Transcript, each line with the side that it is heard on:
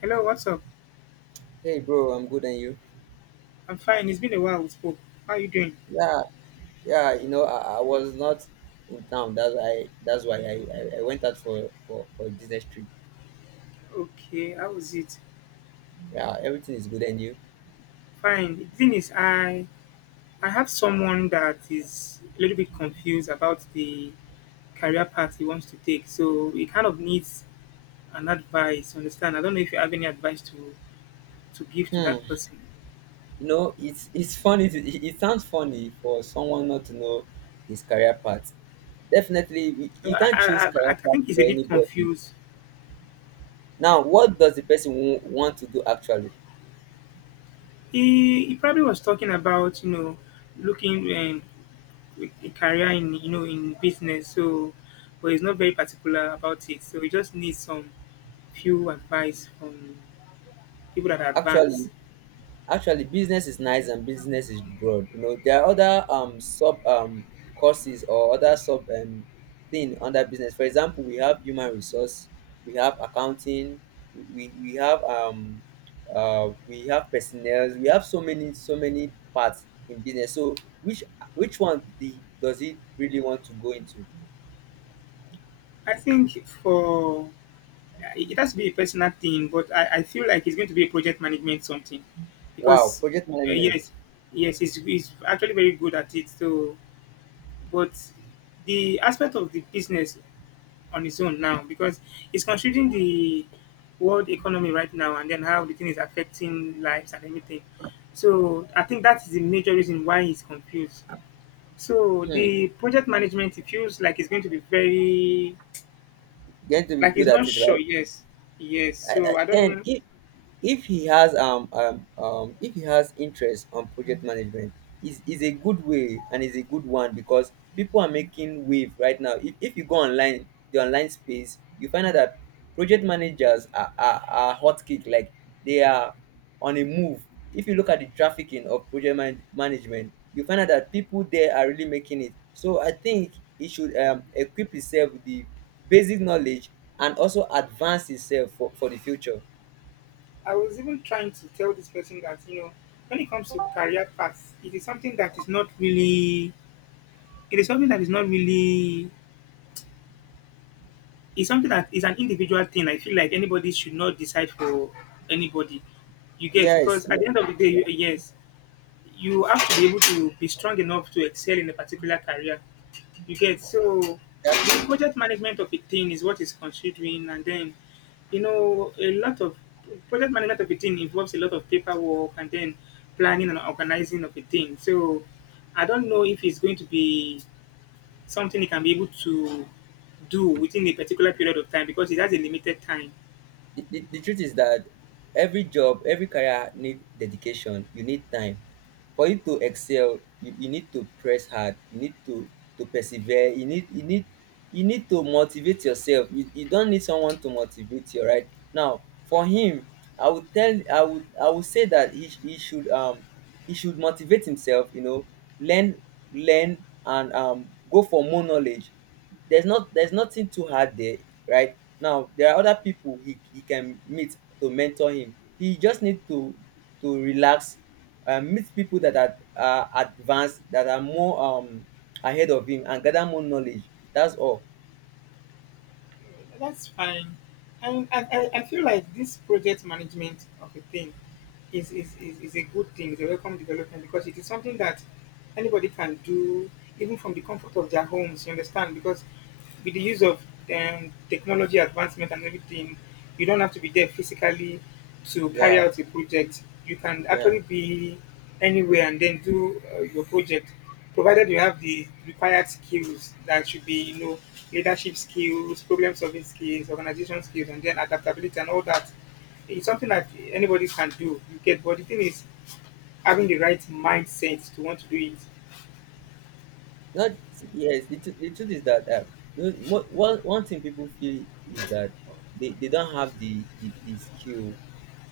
left: Hello, what's up?
right: Hey bro, I'm good and you?
left: I'm fine. It's been a while we spoke. How are you doing?
right: Yeah, yeah, you know, I was not in town. That's why I went out for a business trip.
left: Okay, how was it?
right: Yeah, everything is good and you.
left: Fine. The thing is, I have someone that is a little bit confused about the career path he wants to take, so he kind of needs an advice. Understand? I don't know if you have any advice to give to that
right: Hmm.
left: person.
right: You know, it's funny it sounds funny for someone not to know his career path. Definitely
left: I
right: you can't choose
left: I, I
right: career
left: I
right: path
left: think he's
right: for
left: a bit
right: anybody.
left: confused.
right: Now, what does the person want to do actually?
left: He probably was talking about, you know, looking and a career in, you know, in business, so but he's not very particular about it, so he just needs some few advice from people that are
right: Actually,
left: advanced.
right: Actually, business is nice and business is broad. You know, there are other sub courses or other sub thing under business. For example, we have human resource, we have accounting, we have we have personnel, we have so many parts in business. So which which one the does it really want to go into?
left: I think for it has to be a personal thing, but I feel like it's going to be a project management something
right: Wow,
left: because
right: project management.
left: yes, yes, he's actually very good at it, so but the aspect of the business on its own now because it's considering the world economy right now and then how the thing is affecting lives and everything. So I think that is the major reason why he's confused. So
right: Hmm, you
left: the project management, it feels like it's going to be very,
right: Going to be
left: like
right: good
left: it's
right: at
left: not
right: it, right?
left: sure. Yes, yes. So I don't
right: Then
left: know.
right: if he has interest on project management is a good way and is a good one because people are making wave right now if you go online the online space you find out that project managers are hot kick like they are on a move if you look at the trafficking of management you find out that people there are really making it. So I think he should equip himself with the basic knowledge and also advance himself for the future.
left: I was even trying to tell this person that, you know, when it comes to career paths, it is something that is not really, it is something that is not really it's something that is an individual thing. I feel like anybody should not decide for anybody. You get
right: Yes,
left: because
right: you
left: at
right: know,
left: the end of the day,
right: yeah,
left: you, yes, you have to be able to be strong enough to excel in a particular career. You get so
right: that's
left: the
right: true.
left: project management of a thing is what is considering, and then, you know, a lot of project management of a thing involves a lot of paperwork and then planning and organizing of a thing. So I don't know if it's going to be something you can be able to do within a particular period of time because it has a limited time.
right: The truth is that every job, every career need dedication. You need time. For you to excel, you need to press hard. You need to persevere. You need to motivate yourself. You don't need someone to motivate you, right? Now, for him, I would tell I would say that he should motivate himself, you know, learn learn and go for more knowledge. There's nothing too hard there, right? Now there are other people he can meet to mentor him. He just need to relax and meet people that are advanced, that are more ahead of him, and gather more knowledge. That's all.
left: That's fine. And I feel like this project management of a thing is a good thing, it's a welcome development because it is something that anybody can do even from the comfort of their homes, you understand? Because with the use of technology advancement and everything, you don't have to be there physically to carry
right: Yeah
left: out a project. You can
right: yeah
left: actually be anywhere and then do your project, provided you have the required skills that should be, you know, leadership skills, problem solving skills, organization skills, and then adaptability and all that. It's something that anybody can do. You get, but the thing is, having the right mindset to want to do it.
right: not Yes, the truth is that one thing people feel is that they don't have the skill.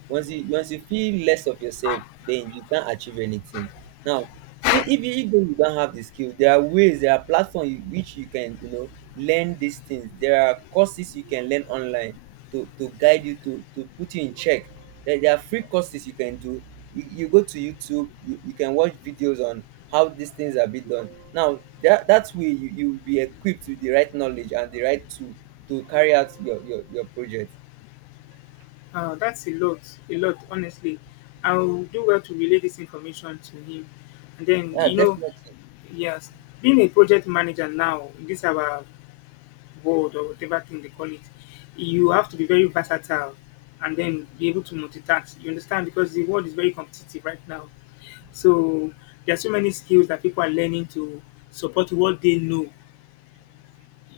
right: Once you feel less of yourself, then you can't achieve anything. Now, see, if you even you don't have the skill, there are ways, there are platforms which you can, you know, learn these things. There are courses you can learn online to guide you to put you in check. There are free courses you can do. You go to YouTube, you can watch videos on how these things are being done. Now, that that way you will be equipped with the right knowledge and the right tool to carry out your project.
left: That's a lot, honestly. I will do well to relay this information to him, and then
right: Yeah,
left: you know,
right: definitely.
left: yes, being a project manager now, in this our board or whatever thing they call it, you have to be very versatile and then be able to multitask. You understand? Because the world is very competitive right now. So there are so many skills that people are learning to support what they know.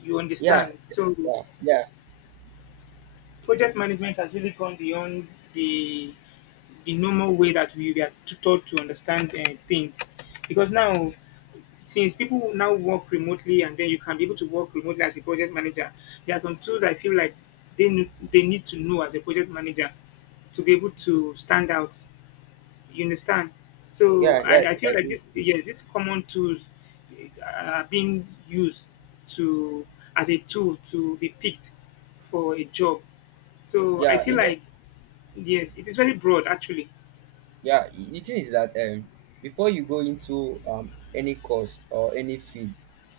left: You
right: Yeah,
left: understand? So
right: yeah, yeah,
left: project management has really gone beyond the the normal way that we were taught to understand things. Because now since people now work remotely and then you can be able to work remotely as a project manager, there are some tools I feel like they need to know as a project manager to be able to stand out. You understand? So
right: yeah.
left: I feel
right: I
left: like
right: do.
left: this yes, these common tools are being used to as a tool to be picked for a job. So I
right: Yeah,
left: feel
right: you know,
left: like yes, it is very broad actually.
right: the thing is that before you go into any course or any field,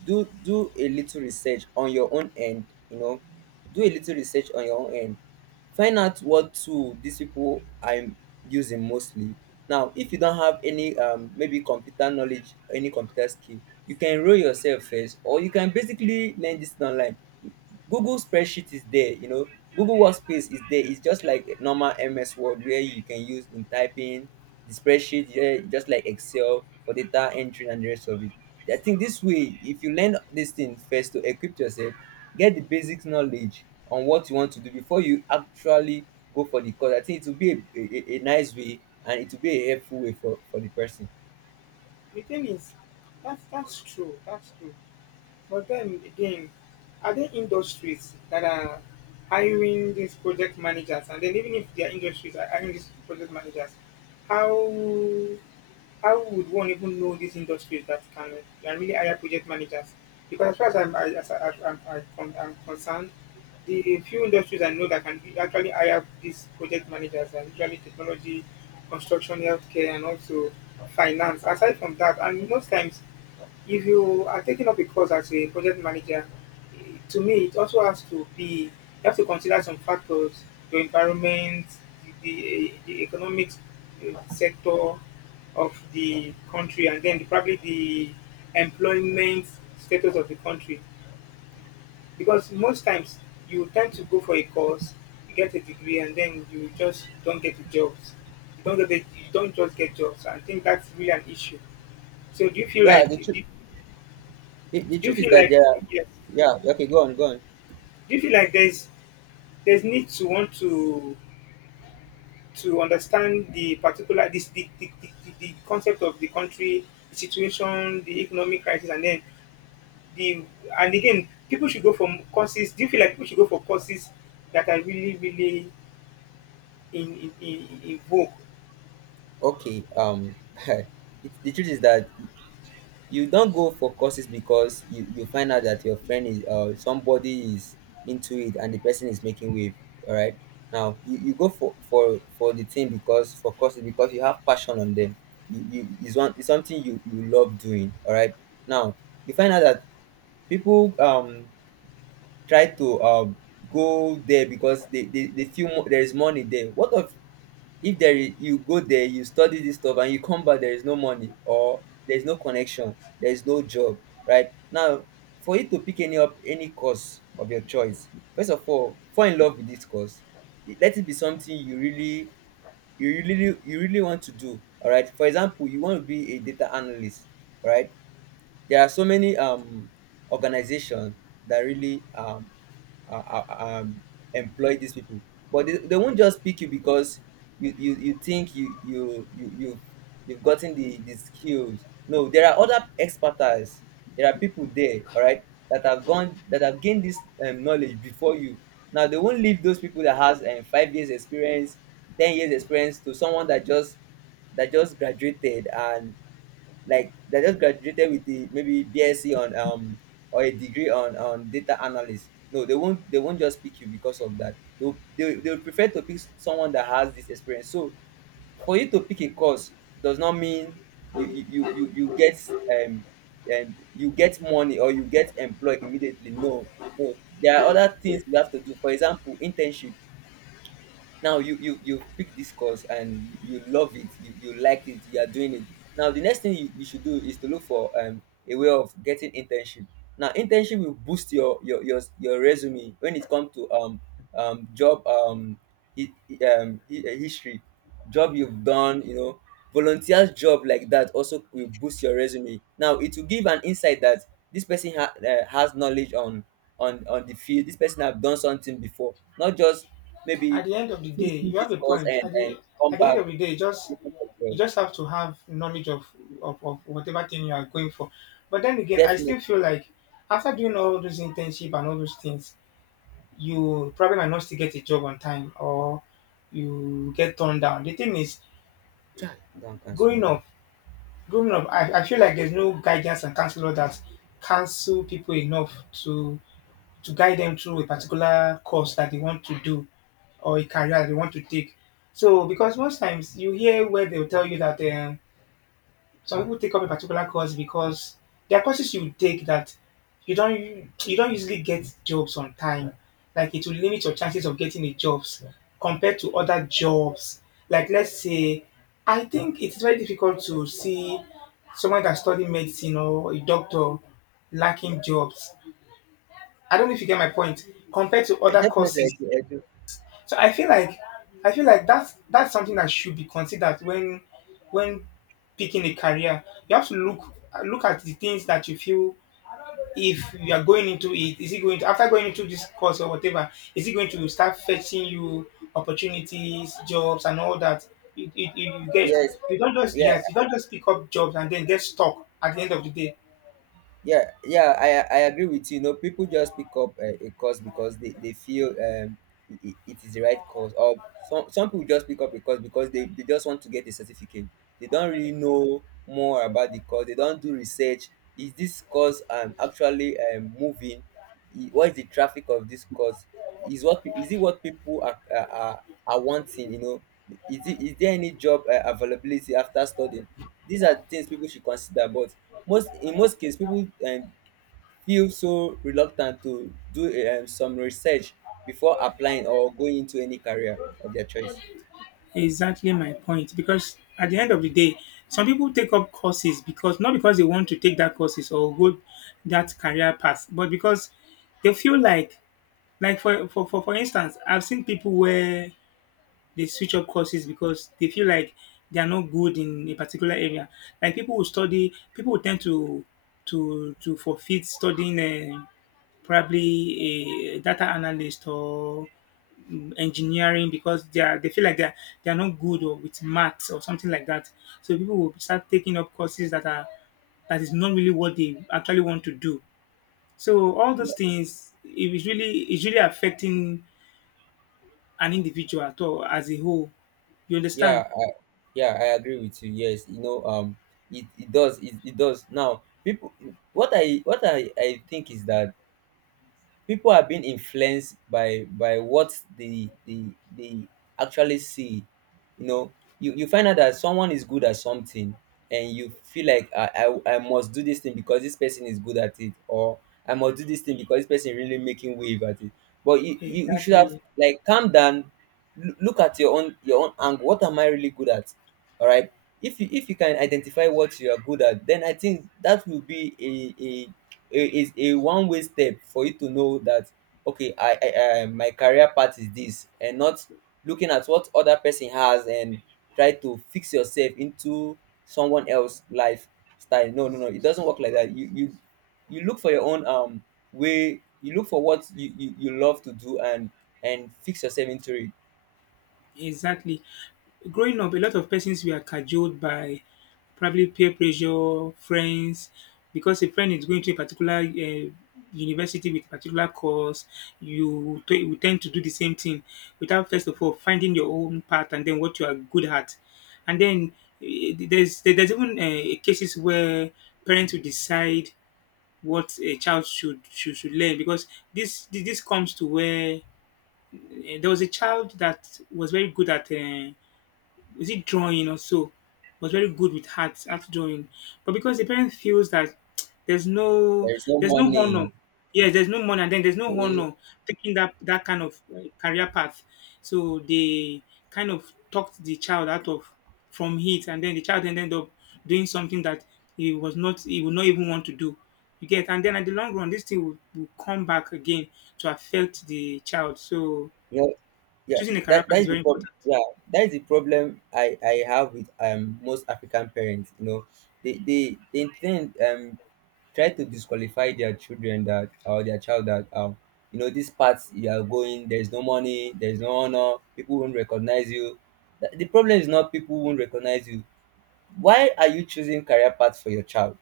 right: do a little research on your own end, you know. Do a little research on your own end. Find out what tool these people are using mostly. Now, if you don't have any maybe computer knowledge, any computer skill, you can enroll yourself first, or you can basically learn this thing online. Google spreadsheet is there, you know. Google workspace is there. It's just like normal MS Word where you can use in typing the spreadsheet, yeah, just like Excel for data entry and the rest of it. I think this way, if you learn this thing first to equip yourself, get the basic knowledge on what you want to do before you actually go for the course, I think it will be a nice way, and it will be a helpful way for the person.
left: The thing is that's true. That's true. But then again, are there industries that are hiring these project managers? And then even if their industries are hiring these project managers, how how would one even know these industries that can really hire project managers? Because as far as I'm, I, as I'm, I, con- I'm concerned, the few industries I know that actually hire these project managers are usually technology, construction, healthcare, and also finance. Aside from that, and most times if you are taking up a course as a project manager, eh, to me, it also has to be, you have to consider some factors your environment, the economic sector of the country, and then probably the employment status of the country. Because most times you tend to go for a course, you get a degree, and then you just don't get the jobs. You don't get the, you don't just get jobs. I think that's really an issue. So
right: Yeah the truth The
left: do you
right: truth is
left: feel
right: that
left: like
right: there are—
left: yes?
right: yeah, okay, go on.
left: Do you feel like there's need to want to understand the particular this the concept of the country, the situation, the economic crisis, and then the and again people should go for courses. Do you feel like people should go for courses that are really really in vogue?
right: Okay, it, the truth is that you don't go for courses because you find out that your friend is somebody is into it and the person is making wave, all right? Now you go for courses because you have passion on them. You It's one it's something you you love doing, all right? Now you find out that people try to go there because they feel there is money there. What of if there is— you go there, you study this stuff and you come back, there is no money, or there is no connection, there is no job, right? Now, for you to pick any course of your choice, first of all, fall in love with this course. Let it be something you really— you really want to do, all right? For example, you want to be a data analyst, all right? There are so many organizations that really uh, uh, um, employ these people. But they won't just pick you because you think you've gotten the skills. No, there are other expertise, there are people there, all right, that have gained this knowledge before you. Now they won't leave those people that has 5 years experience, 10 years experience, to someone that just graduated, and like they just graduated with the maybe BSc on or a degree on data analyst. No, they won't just pick you because of that. They will prefer to pick someone that has this experience. So for you to pick a course does not mean you get um and you get money or you get employed immediately. No, no, there are other things you have to do. For example, internship. Now you pick this course and you love it, you liked it, you are doing it. Now the next thing you should do is to look for a way of getting internship. Now internship will boost your resume when it comes to job hi- history, job you've done, you know. Volunteers job like that also will boost your resume. Now it will give an insight that this person has knowledge on the field. This person have done something before, not just
left: At
right: maybe
left: the end of the day
right: finishing
left: you have
right: this
left: a
right: course
left: point
right: and come
left: at the end
right: back
left: of the day
right: looking for
left: you
right: job.
left: just have to have knowledge of, of whatever thing you are going for, but then again I
right: Definitely,
left: still feel like after doing all those internship and all those things you probably might not still get a job on time or you get turned down. The thing is,
right: don't cancel
left: growing
right: you.
left: up growing up I feel like there's no guidance and counselor that counsel people enough to to guide them through a particular course that they want to do or a career that they want to take. So, because most times you hear where they'll tell you that some people take up a particular course because there are courses you take that you don't you don't usually get jobs on time. Like it will limit your chances of getting a jobs compared to other jobs. Like let's say, I think it's very difficult to see someone that study medicine or a doctor lacking jobs. I don't know if you get my point, compared to other
right: Definitely, I
left: courses.
right: do. I do.
left: So I feel like that's something that should be considered when picking a career. You have to look at the things that you feel if you are going into it, is it going to after going into this course or whatever, is it going to start fetching you opportunities, jobs and all that? You get,
right: Yes,
left: you don't just
right: yeah.
left: yes you don't just pick up jobs and then get stuck at the end of the day.
right: yeah yeah I agree with you, you know. People just pick up a course because they feel it is the right course, or some people just pick up a course because they just want to get a certificate. They don't really know more about the course, they don't do research. Is this course actually moving? What is the traffic of this course? Is what is it what people are wanting, you know? Is it— is there any job availability after studying? These are things people should consider. But most cases, people feel so reluctant to do some research before applying or going into any career of their choice.
left: Exactly my point. Because at the end of the day, some people take up courses because not because they want to take that courses or go that career path, but because they feel like for instance, I've seen people where they switch up courses because they feel like they are not good in a particular area. Like people who study, people who tend to to forfeit studying uh, probably a data analyst or engineering because they feel like they're not good or with maths or something like that. So people will start taking up courses that are that is not really what they actually want to do. So all
right: yeah
left: those things it is really affecting an individual at all as a whole. You
right: yeah
left: understand?
right: I, yeah I agree with you, yes, you know. It it does. Now, people— what I think is that people are being influenced by what they actually see, you know. You find out that someone is good at something and you feel like, I must do this thing because this person is good at it, or I must do this thing because this person really making wave at it. But you should have,
left: Exactly.
right: like, calm down. Look at your own angle. What am I really good at, all right? If you can identify what you are good at, then I think that will be a one way step for you to know that, okay, I— my career path is this, and not looking at what other person has and try to fix yourself into someone else lifestyle. No, no, no, it doesn't work like that. You look for your own way. You look for what you love to do, and fix yourself into it.
left: Exactly. Growing up, a lot of persons were cajoled by probably peer pressure, friends, because a friend is going to a particular university with a particular course, you tend to do the same thing without first of all finding your own path and then what you are good at. And then there's even cases where parents will decide what a child should learn because this comes to where there was a child that was very good at. Was it drawing or so, was very good with art art drawing, but because the parent feels that there's no
right: There is no
left: there's no honor,
right: money
left: yes there's no money and then there's
right: eh,
left: no
right: you
left: honor taking that that kind of career path, so they kind of talked the child out of from it, and then the child ended up doing something that he was not he would not even want to do. You get, and then at the long run this thing will come back again to affect the child, so
right: know Yeah,
left: choosing a career
right: that
left: path
right: that
left: is
right: is the
left: very
right: problem.
left: important.
right: Yeah, that is the problem I have with most African parents. You know, they tend try to disqualify their children that— or their child that, you know, this path you are going there is no money, there is no honor, people won't recognize you. The problem is not people won't recognize you. Why are you choosing career path for your child?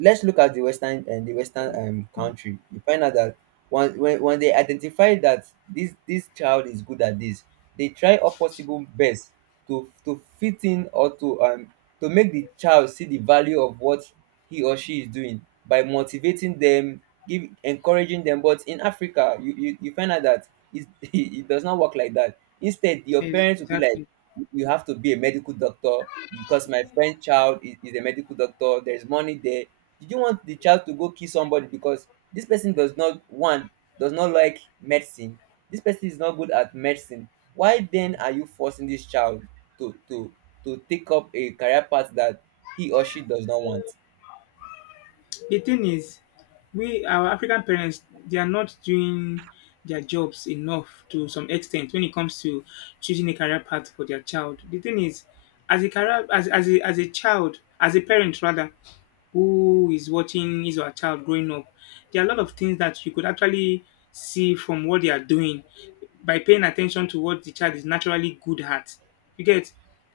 right: Let's look at the western— and the western country. You find out that when they identify that this child is good at this, they try all possible best to fit in, or to make the child see the value of what he or she is doing by motivating them, give encouraging them. But in Africa, you find out that it does not work like that. Instead, your
left: Yes,
right: parents will be like,
left: exactly.
right: you have to be a medical doctor because my friend child is a medical doctor, there's money there. Did you want the child to go kill somebody? Because this person does not one does not like medicine, this person is not good at medicine. Why then are you forcing this child to to to take up a career path that he or she does not want?
left: The thing is, we our African parents they are not doing their jobs enough to some extent when it comes to choosing a career path for their child. The thing is, as a career as a child, as a parent rather, who is watching his or her child growing up. There are a lot of things that you could actually see from what they are doing by paying attention to what the child is naturally good at. You get,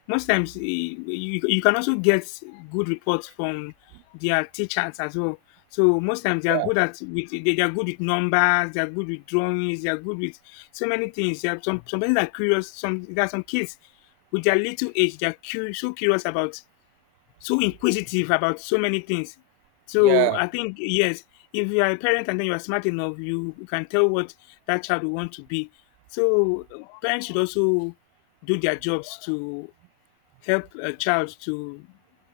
left: most times you can also get good reports from their teachers as well. So most times they are good at with they are good with numbers, they are good with drawings, they are good with so many things. There are some parents are curious. Some there are some kids with their little age, they are curious, so curious about so inquisitive about so many things. So
right: yeah
left: I think yes, if you are a parent and then you are smart enough, you can tell what that child will want to be. So parents should also do their jobs to help a child to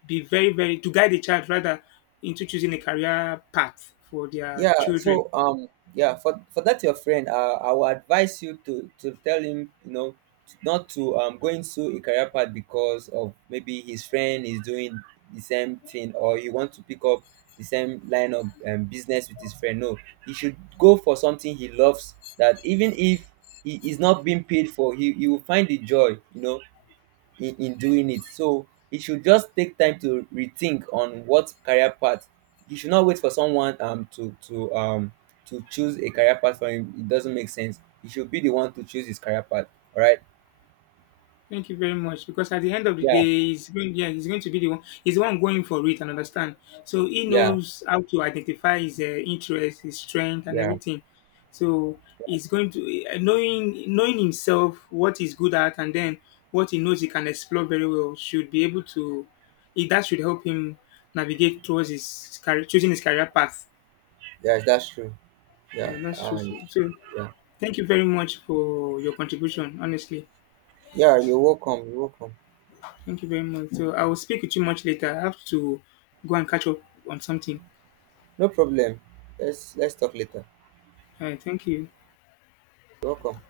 left: be very very to guide a child rather into choosing a career path for their
right: Yeah,
left: children.
right: so yeah, for that your friend, I will advise you to tell him, you know, not to go into a career path because of maybe his friend is doing the same thing, or he wants to pick up the same line of business with his friend. No, he should go for something he loves, that even if he is not being paid for, he will find the joy, you know, in doing it. So it should just take time to rethink on what career path. You should not wait for someone to to choose a career path for him. It doesn't make sense. You should be the one to choose his career path. All right.
left: Thank you very much. Because at the end of the
right: Yeah.
left: day, he's going, yeah, he's going to be the one. He's the one going for it and understand. So he
right: Yeah.
left: knows how to identify his interest, his strength, and
right: Yeah.
left: everything. So he's going to knowing himself what he's good at, and then what he knows he can explore very well should be able to. It, that should help him navigate towards his career, choosing his career path.
right: Yeah. That's true.
left: Yeah,
right: Yeah.
left: that's true. So
right: And
left: so
right: yeah.
left: thank you very much for your contribution. Honestly.
right: Yeah. You're welcome. You're welcome.
left: Thank you very much. So I will speak with you much later. I have to go and catch up on something.
right: No problem. Let's talk later.
left: All right. Thank you.
right: You're welcome.